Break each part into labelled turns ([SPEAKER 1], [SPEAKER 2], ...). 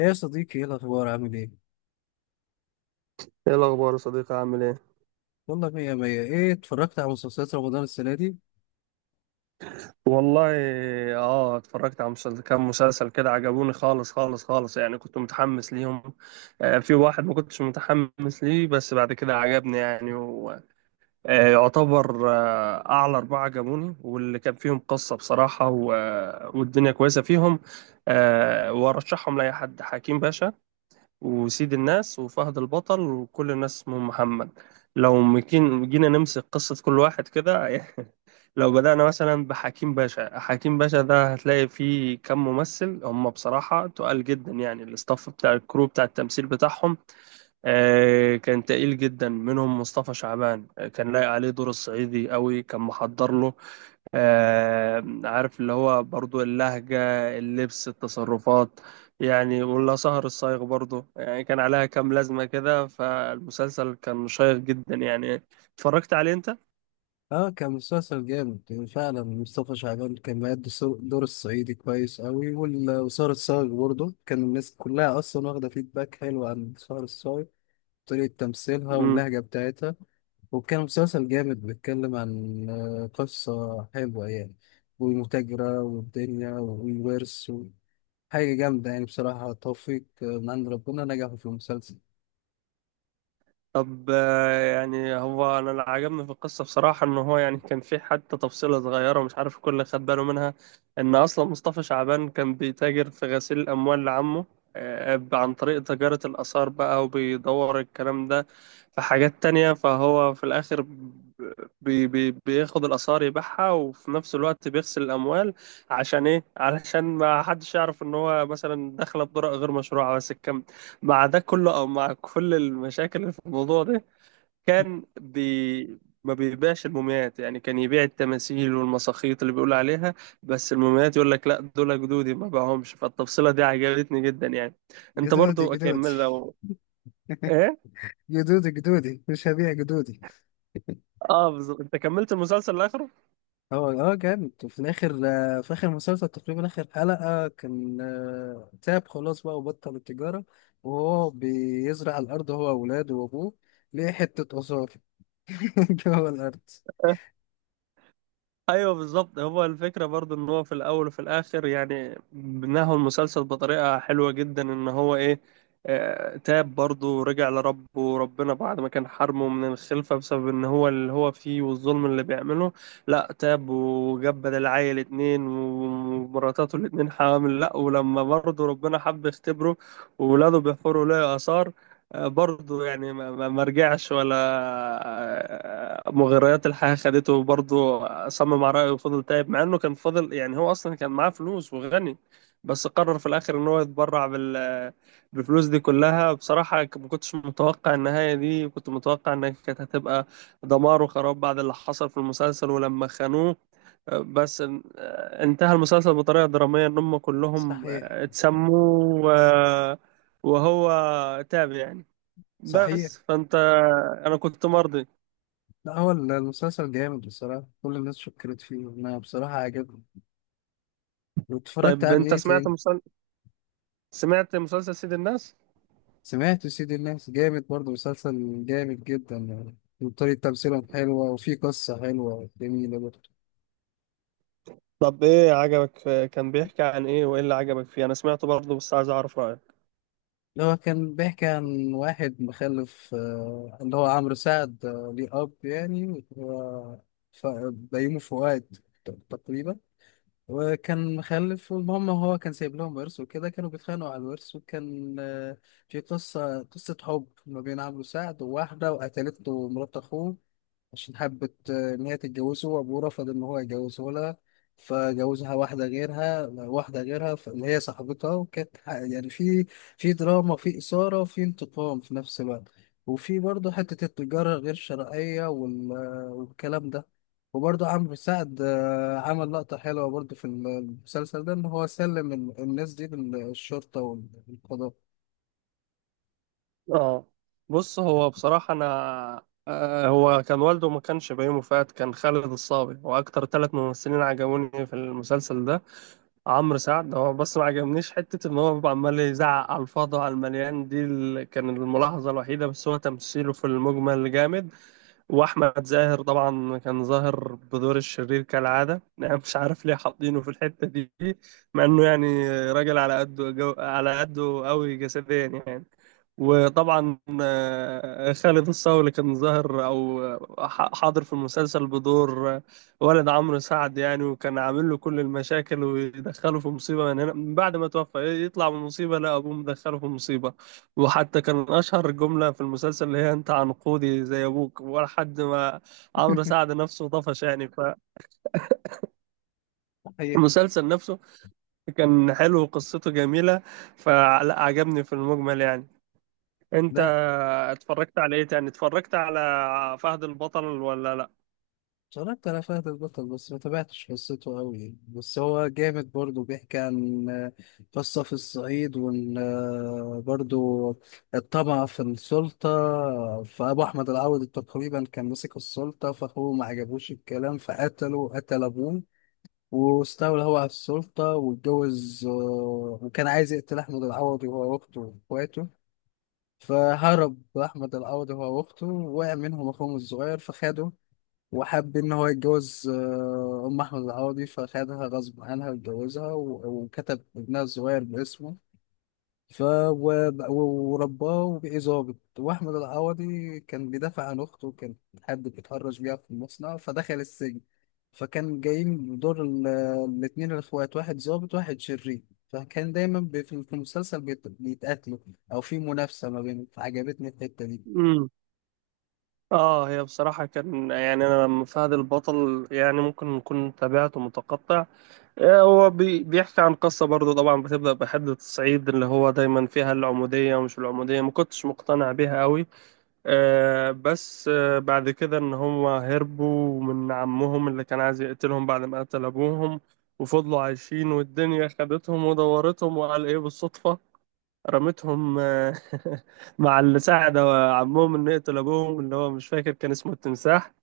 [SPEAKER 1] ايه يا صديقي، ايه الاخبار؟ عامل ايه؟
[SPEAKER 2] ايه الاخبار يا صديقي عامل ايه.
[SPEAKER 1] والله مية مية. ايه اتفرجت على مسلسلات رمضان السنه دي؟
[SPEAKER 2] والله اه اتفرجت على مسلسل. كام مسلسل كده عجبوني خالص خالص خالص، يعني كنت متحمس ليهم. آه، في واحد ما كنتش متحمس ليه، بس بعد كده عجبني، يعني ويعتبر يعتبر اعلى اربعة عجبوني، واللي كان فيهم قصة بصراحة والدنيا كويسة فيهم. آه، وارشحهم لاي حد: حكيم باشا وسيد الناس وفهد البطل وكل الناس اسمهم محمد. جينا نمسك قصة كل واحد كده لو بدأنا مثلا بحكيم باشا، حكيم باشا ده هتلاقي فيه كم ممثل هم بصراحة تقال جدا، يعني الاستاف بتاع الكرو بتاع التمثيل بتاعهم آه، كان تقيل جدا. منهم مصطفى شعبان آه، كان لايق عليه دور الصعيدي قوي، كان محضر له آه، عارف اللي هو برضو اللهجة، اللبس، التصرفات. يعني ولا سهر الصايغ برضو، يعني كان عليها كام لازمة كده. فالمسلسل كان شيق جدا يعني. اتفرجت عليه انت؟
[SPEAKER 1] اه، كان مسلسل جامد يعني فعلا. مصطفى شعبان كان مأدي دور الصعيدي كويس قوي، وسارة الصاغ برضه كان الناس كلها اصلا واخده فيدباك حلو عن سارة الصاغ، طريقه تمثيلها واللهجه بتاعتها. وكان مسلسل جامد بيتكلم عن قصة حلوة يعني، والمتاجرة والدنيا والورث حاجة جامدة يعني بصراحة. توفيق من عند ربنا، نجحوا في المسلسل.
[SPEAKER 2] طب آه، يعني هو انا اللي عجبني في القصه بصراحه ان هو يعني كان في حتى تفصيله صغيره ومش عارف الكل خد باله منها. ان اصلا مصطفى شعبان كان بيتاجر في غسيل الاموال لعمه آه، عن طريق تجاره الاثار بقى، وبيدور الكلام ده في حاجات تانية. فهو في الاخر بي بي بياخد الاثار يبيعها، وفي نفس الوقت بيغسل الاموال. عشان ايه؟ علشان ما حدش يعرف ان هو مثلا دخل بطرق غير مشروعه. بس مع ده كله، او مع كل المشاكل اللي في الموضوع ده، كان بي ما بيبيعش المومياوات. يعني كان يبيع التماثيل والمساخيط اللي بيقول عليها، بس المومياوات يقول لك لا دول جدودي ما باعهمش. فالتفصيلة دي عجبتني جدا يعني. انت
[SPEAKER 1] جدودي،
[SPEAKER 2] برضو
[SPEAKER 1] جدودي،
[SPEAKER 2] اكمل لو ايه.
[SPEAKER 1] جدودي، جدودي مش هبيع جدودي.
[SPEAKER 2] اه بالظبط، انت كملت المسلسل لاخره.
[SPEAKER 1] هو جامد، وفي الاخر في اخر مسلسل تقريبا، اخر حلقة، كان تعب خلاص بقى وبطل التجارة، وهو بيزرع الارض هو واولاده وابوه، ليه حتة آثار جوه الارض.
[SPEAKER 2] ايوه بالظبط. هو الفكره برضو ان هو في الاول وفي الاخر، يعني بناه المسلسل بطريقه حلوه جدا. ان هو ايه، آه، تاب برضو ورجع لربه، وربنا بعد ما كان حرمه من الخلفه بسبب ان هو اللي هو فيه والظلم اللي بيعمله، لا تاب وجاب بدل عيل اتنين ومراتاته الاتنين حامل. لا، ولما برضو ربنا حب يختبره وولاده بيحفروا له اثار، برضه يعني ما رجعش، ولا آه، مغريات الحياة خدته. برضه صمم على رأيه وفضل تايب، مع انه كان فضل، يعني هو اصلا كان معاه فلوس وغني. بس قرر في الاخر ان هو يتبرع بالفلوس دي كلها. بصراحة ما كنتش متوقع النهاية دي، كنت متوقع انها كانت هتبقى دمار وخراب بعد اللي حصل في المسلسل ولما خانوه. بس انتهى المسلسل بطريقة درامية ان هم كلهم
[SPEAKER 1] صحيح.
[SPEAKER 2] آه، اتسموا و- وهو تاب يعني.
[SPEAKER 1] صحيح.
[SPEAKER 2] بس فانت انا كنت مرضي.
[SPEAKER 1] لا، هو المسلسل جامد بصراحة، كل الناس شكرت فيه، انا بصراحة عجبني. واتفرجت
[SPEAKER 2] طيب
[SPEAKER 1] على
[SPEAKER 2] انت
[SPEAKER 1] ايه تاني؟
[SPEAKER 2] سمعت مسلسل سيد الناس؟
[SPEAKER 1] سمعت سيد الناس، جامد برضه، مسلسل جامد جدا يعني، وطريقة تمثيلهم حلوة، وفي قصة حلوة جميلة برضه.
[SPEAKER 2] طب ايه عجبك كان بيحكي عن ايه؟ وايه اللي عجبك فيه؟ انا سمعته برضه بس عايز اعرف رايك.
[SPEAKER 1] اللي هو كان بيحكي عن واحد مخلف، اللي هو عمرو سعد، ليه أب يعني ف- بيومي فؤاد تقريبا. وكان مخلف، والمهم هو كان سايب لهم ورث وكده، كانوا بيتخانقوا على الورث. وكان في قصة حب ما بين عمرو سعد وواحدة، وقتلته مرات أخوه، عشان حبت إن هي تتجوزه، وأبوه رفض إن هو يجوزه لها، فجوزها واحدة غيرها. اللي هي صاحبتها، وكانت يعني في دراما، في إثارة، في انتقام، في نفس الوقت. وفي برضه حتة التجارة غير الشرعية، والكلام ده. وبرضه عمرو سعد عمل لقطة حلوة برضه في المسلسل ده، إن هو سلم الناس دي للشرطة والقضاء.
[SPEAKER 2] اه بص، هو بصراحه انا آه هو كان والده ما كانش بيومي فؤاد، كان خالد الصاوي. واكتر ثلاث ممثلين عجبوني في المسلسل ده: عمرو سعد هو بس ما عجبنيش حته ان هو بيبقى عمال يزعق على الفاضي على المليان. دي كان الملاحظه الوحيده، بس هو تمثيله في المجمل جامد. واحمد زاهر طبعا كان ظاهر بدور الشرير كالعاده، انا مش عارف ليه حاطينه في الحته دي، مع انه يعني راجل على قده على قده قوي جسديا يعني. وطبعا آه، خالد الصاوي كان ظاهر، او حاضر في المسلسل بدور آه، ولد عمرو سعد يعني، وكان عامل له كل المشاكل ويدخله في مصيبه من هنا. من بعد ما توفى يطلع من مصيبه، لا ابوه مدخله في مصيبه. وحتى كان أشهر جملة في المسلسل اللي هي أنت عنقودي زي أبوك ولا حد ما. عمرو سعد نفسه طفش يعني.
[SPEAKER 1] حقيقي.
[SPEAKER 2] فالمسلسل نفسه كان حلو وقصته جميلة، فلا عجبني في المجمل يعني. أنت
[SPEAKER 1] ده
[SPEAKER 2] اتفرجت على إيه تاني؟ اتفرجت على فهد البطل ولا لأ؟
[SPEAKER 1] اتفرجت على فهد البطل بس ما تابعتش قصته قوي يعني. بس هو جامد برضه، بيحكي عن قصة في الصعيد، وان برضه الطمع في السلطة. فأبو أحمد العوضي تقريبا كان مسك السلطة، فأخوه ما عجبوش الكلام، فقتله، قتل أبوه، واستولى هو على السلطة واتجوز، وكان عايز يقتل أحمد العوضي وهو وأخته وإخواته. فهرب أحمد العوضي هو وأخته، وقع منهم أخوهم الصغير فخده، وحب إن هو يتجوز أم أحمد العوضي، فخدها غصب عنها واتجوزها، وكتب ابنها الصغير باسمه. ورباه وبقي ظابط. وأحمد العوضي كان بيدافع عن أخته، وكان حد بيتهرج بيها في المصنع، فدخل السجن، فكان جايين دور الاتنين الإخوات، واحد ظابط واحد شرير، فكان دايما في المسلسل بيتقاتلوا، أو في منافسة ما بينهم. فعجبتني الحتة دي.
[SPEAKER 2] امم، اه هي بصراحة كان يعني، أنا لما فهد البطل يعني ممكن نكون تابعته متقطع. آه، هو بيحكي عن قصة برضه، طبعا بتبدأ بحدة الصعيد اللي هو دايما فيها العمودية. ومش العمودية ما كنتش مقتنع بيها قوي. آه، بس آه، بعد كده إن هم هربوا من عمهم اللي كان عايز يقتلهم بعد ما قتل أبوهم، وفضلوا عايشين والدنيا خدتهم ودورتهم وقال إيه بالصدفة رمتهم آه، مع اللي ساعد عمهم إنه يقتل أبوهم، اللي هو مش فاكر كان اسمه التمساح.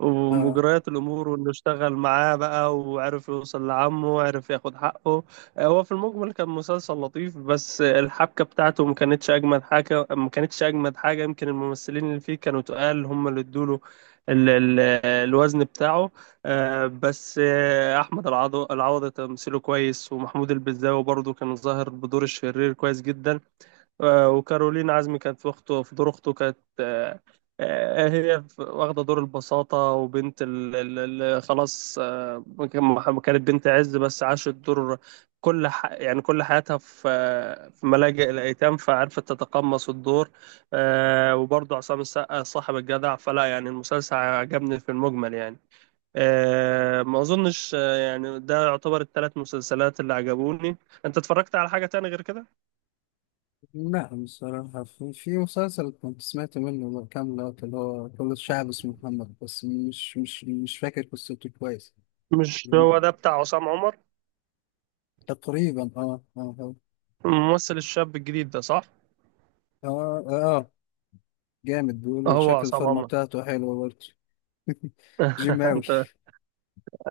[SPEAKER 2] ومجريات الامور وانه اشتغل معاه بقى وعرف يوصل لعمه وعرف ياخد حقه. هو في المجمل كان مسلسل لطيف، بس الحبكه بتاعته ما كانتش اجمد حاجه. يمكن الممثلين اللي فيه كانوا تقال، هم اللي ادوله ال- ال- الوزن بتاعه. آه، بس آه، العوضي تمثيله كويس، ومحمود البزاوي برضه كان ظاهر بدور الشرير كويس جدا. آه، وكارولين عزمي كانت في اخته، في دور اخته كانت هي واخده دور البساطه وبنت اللي خلاص آه، كانت بنت عز بس عاشت دور يعني كل حياتها في آه، في ملاجئ الايتام فعرفت تتقمص الدور. آه، وبرضه عصام السقا صاحب الجدع. فلا، يعني المسلسل عجبني في المجمل يعني. آه، ما اظنش آه، يعني ده يعتبر الثلاث مسلسلات اللي عجبوني. انت اتفرجت على حاجه تاني غير كده؟
[SPEAKER 1] لا بصراحة، في مسلسل كنت سمعت منه كام لقطة، اللي هو كل الشعب اسمه محمد، بس مش فاكر قصته كويس.
[SPEAKER 2] مش هو ده بتاع عصام عمر
[SPEAKER 1] تقريبا، اه، اه، اه.
[SPEAKER 2] الممثل الشاب الجديد ده، صح؟
[SPEAKER 1] اه، آه، آه، جامد، بيقولوا
[SPEAKER 2] هو
[SPEAKER 1] شكل
[SPEAKER 2] عصام
[SPEAKER 1] الفورمة
[SPEAKER 2] عمر.
[SPEAKER 1] بتاعته حلوة برضه. جيماوي.
[SPEAKER 2] انت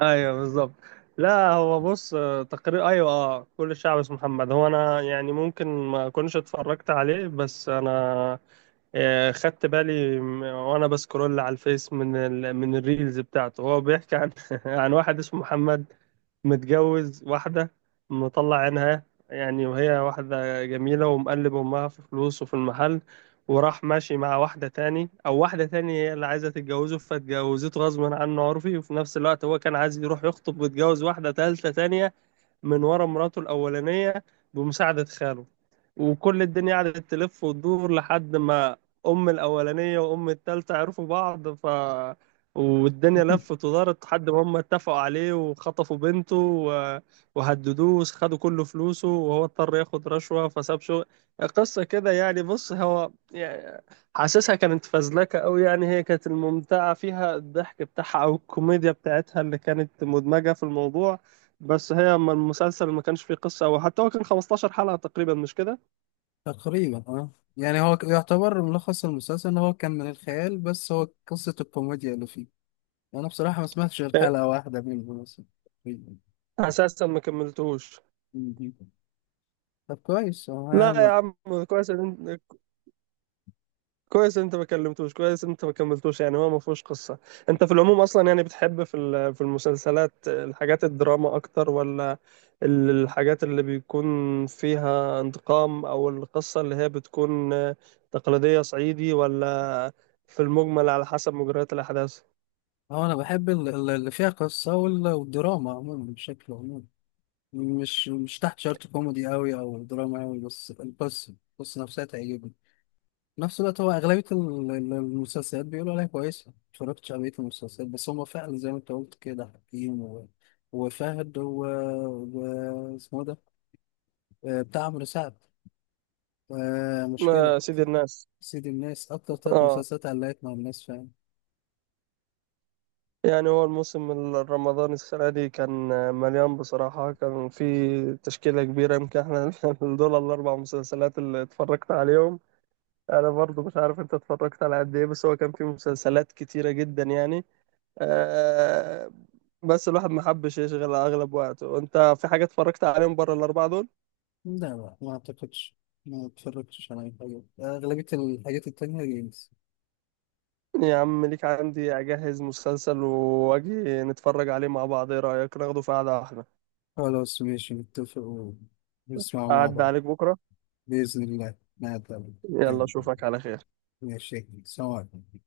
[SPEAKER 2] ايوه بالظبط. لا هو بص آه، تقرير ايوه اه كل الشعب اسمه محمد. هو انا يعني ممكن ما اكونش اتفرجت عليه، بس انا آه، خدت بالي وانا بسكرول على الفيس من من الريلز بتاعته، هو بيحكي عن عن واحد اسمه محمد متجوز واحدة مطلع عينها يعني، وهي واحدة جميلة ومقلب أمها في فلوس وفي المحل. وراح ماشي مع واحدة تاني هي اللي عايزة تتجوزه، فاتجوزته غصبا عنه عرفي. وفي نفس الوقت هو كان عايز يروح يخطب ويتجوز واحدة تالتة تانية من ورا مراته الأولانية، بمساعدة خاله. وكل الدنيا قعدت تلف وتدور لحد ما أم الأولانية وأم التالتة عرفوا بعض. والدنيا لفت ودارت لحد ما هم اتفقوا عليه وخطفوا بنته وهددوه، خدوا كل فلوسه، وهو اضطر ياخد رشوة فساب شغل. قصة كده يعني. بص، هو يعني حاسسها كانت فزلكة أوي. يعني هي كانت الممتعة فيها الضحك بتاعها أو الكوميديا بتاعتها اللي كانت مدمجة في الموضوع. بس هي المسلسل ما كانش فيه قصة. أو حتى هو كان 15 حلقة تقريبا، مش كده؟
[SPEAKER 1] تقريبا اه. يعني هو يعتبر ملخص المسلسل ان هو كان من الخيال، بس هو قصة الكوميديا اللي فيه. انا بصراحة ما سمعتش غير حلقة واحدة منه مثلا، تقريباً.
[SPEAKER 2] أساسا ما كملتوش.
[SPEAKER 1] مهم. طب كويس
[SPEAKER 2] لا يا
[SPEAKER 1] هو.
[SPEAKER 2] عم، كويس إن أنت كويس إن أنت ما كملتوش، يعني هو ما فيهوش قصة. أنت في العموم أصلا، يعني بتحب في في المسلسلات الحاجات الدراما أكتر، ولا الحاجات اللي بيكون فيها انتقام، أو القصة اللي هي بتكون تقليدية صعيدي، ولا في المجمل على حسب مجريات الأحداث؟
[SPEAKER 1] اه انا بحب اللي فيها قصة والدراما عموما بشكل عموم، مش تحت شرط كوميدي قوي او دراما قوي، بس القصة نفسها تعجبني. في نفس الوقت، هو اغلبية المسلسلات بيقولوا عليها كويسة، متفرجتش على بقية المسلسلات، بس هما فعلا زي ما انت قلت كده: حكيم، وفهد، اسمه ده، بتاع عمرو سعد، مشكلة،
[SPEAKER 2] ما سيد الناس.
[SPEAKER 1] سيد الناس. أكتر تلات
[SPEAKER 2] آه،
[SPEAKER 1] مسلسلات علقت مع الناس فعلا.
[SPEAKER 2] يعني هو الموسم الرمضاني السنة دي كان مليان بصراحة، كان في تشكيلة كبيرة. يمكن احنا دول الأربع مسلسلات اللي اتفرجت عليهم. أنا برضو مش عارف أنت اتفرجت على قد إيه، بس هو كان في مسلسلات كتيرة جدا يعني. أه، بس الواحد ما حبش يشغل أغلب وقته. وأنت، في حاجة اتفرجت عليهم بره الأربعة دول؟
[SPEAKER 1] لا، لا، ما أعتقدش. ما اتفرجتش على أي حاجة، أغلبية الحاجات التانية جيمز.
[SPEAKER 2] يا عم، ليك عندي، أجهز مسلسل وأجي نتفرج عليه مع بعض. إيه رأيك، ناخده في قعدة واحدة؟
[SPEAKER 1] خلاص ماشي، نتفق ونسمعوا مع
[SPEAKER 2] أعد
[SPEAKER 1] بعض.
[SPEAKER 2] عليك بكرة.
[SPEAKER 1] بإذن الله ما أتقابل.
[SPEAKER 2] يلا أشوفك على خير.
[SPEAKER 1] ماشي، سلام عليكم.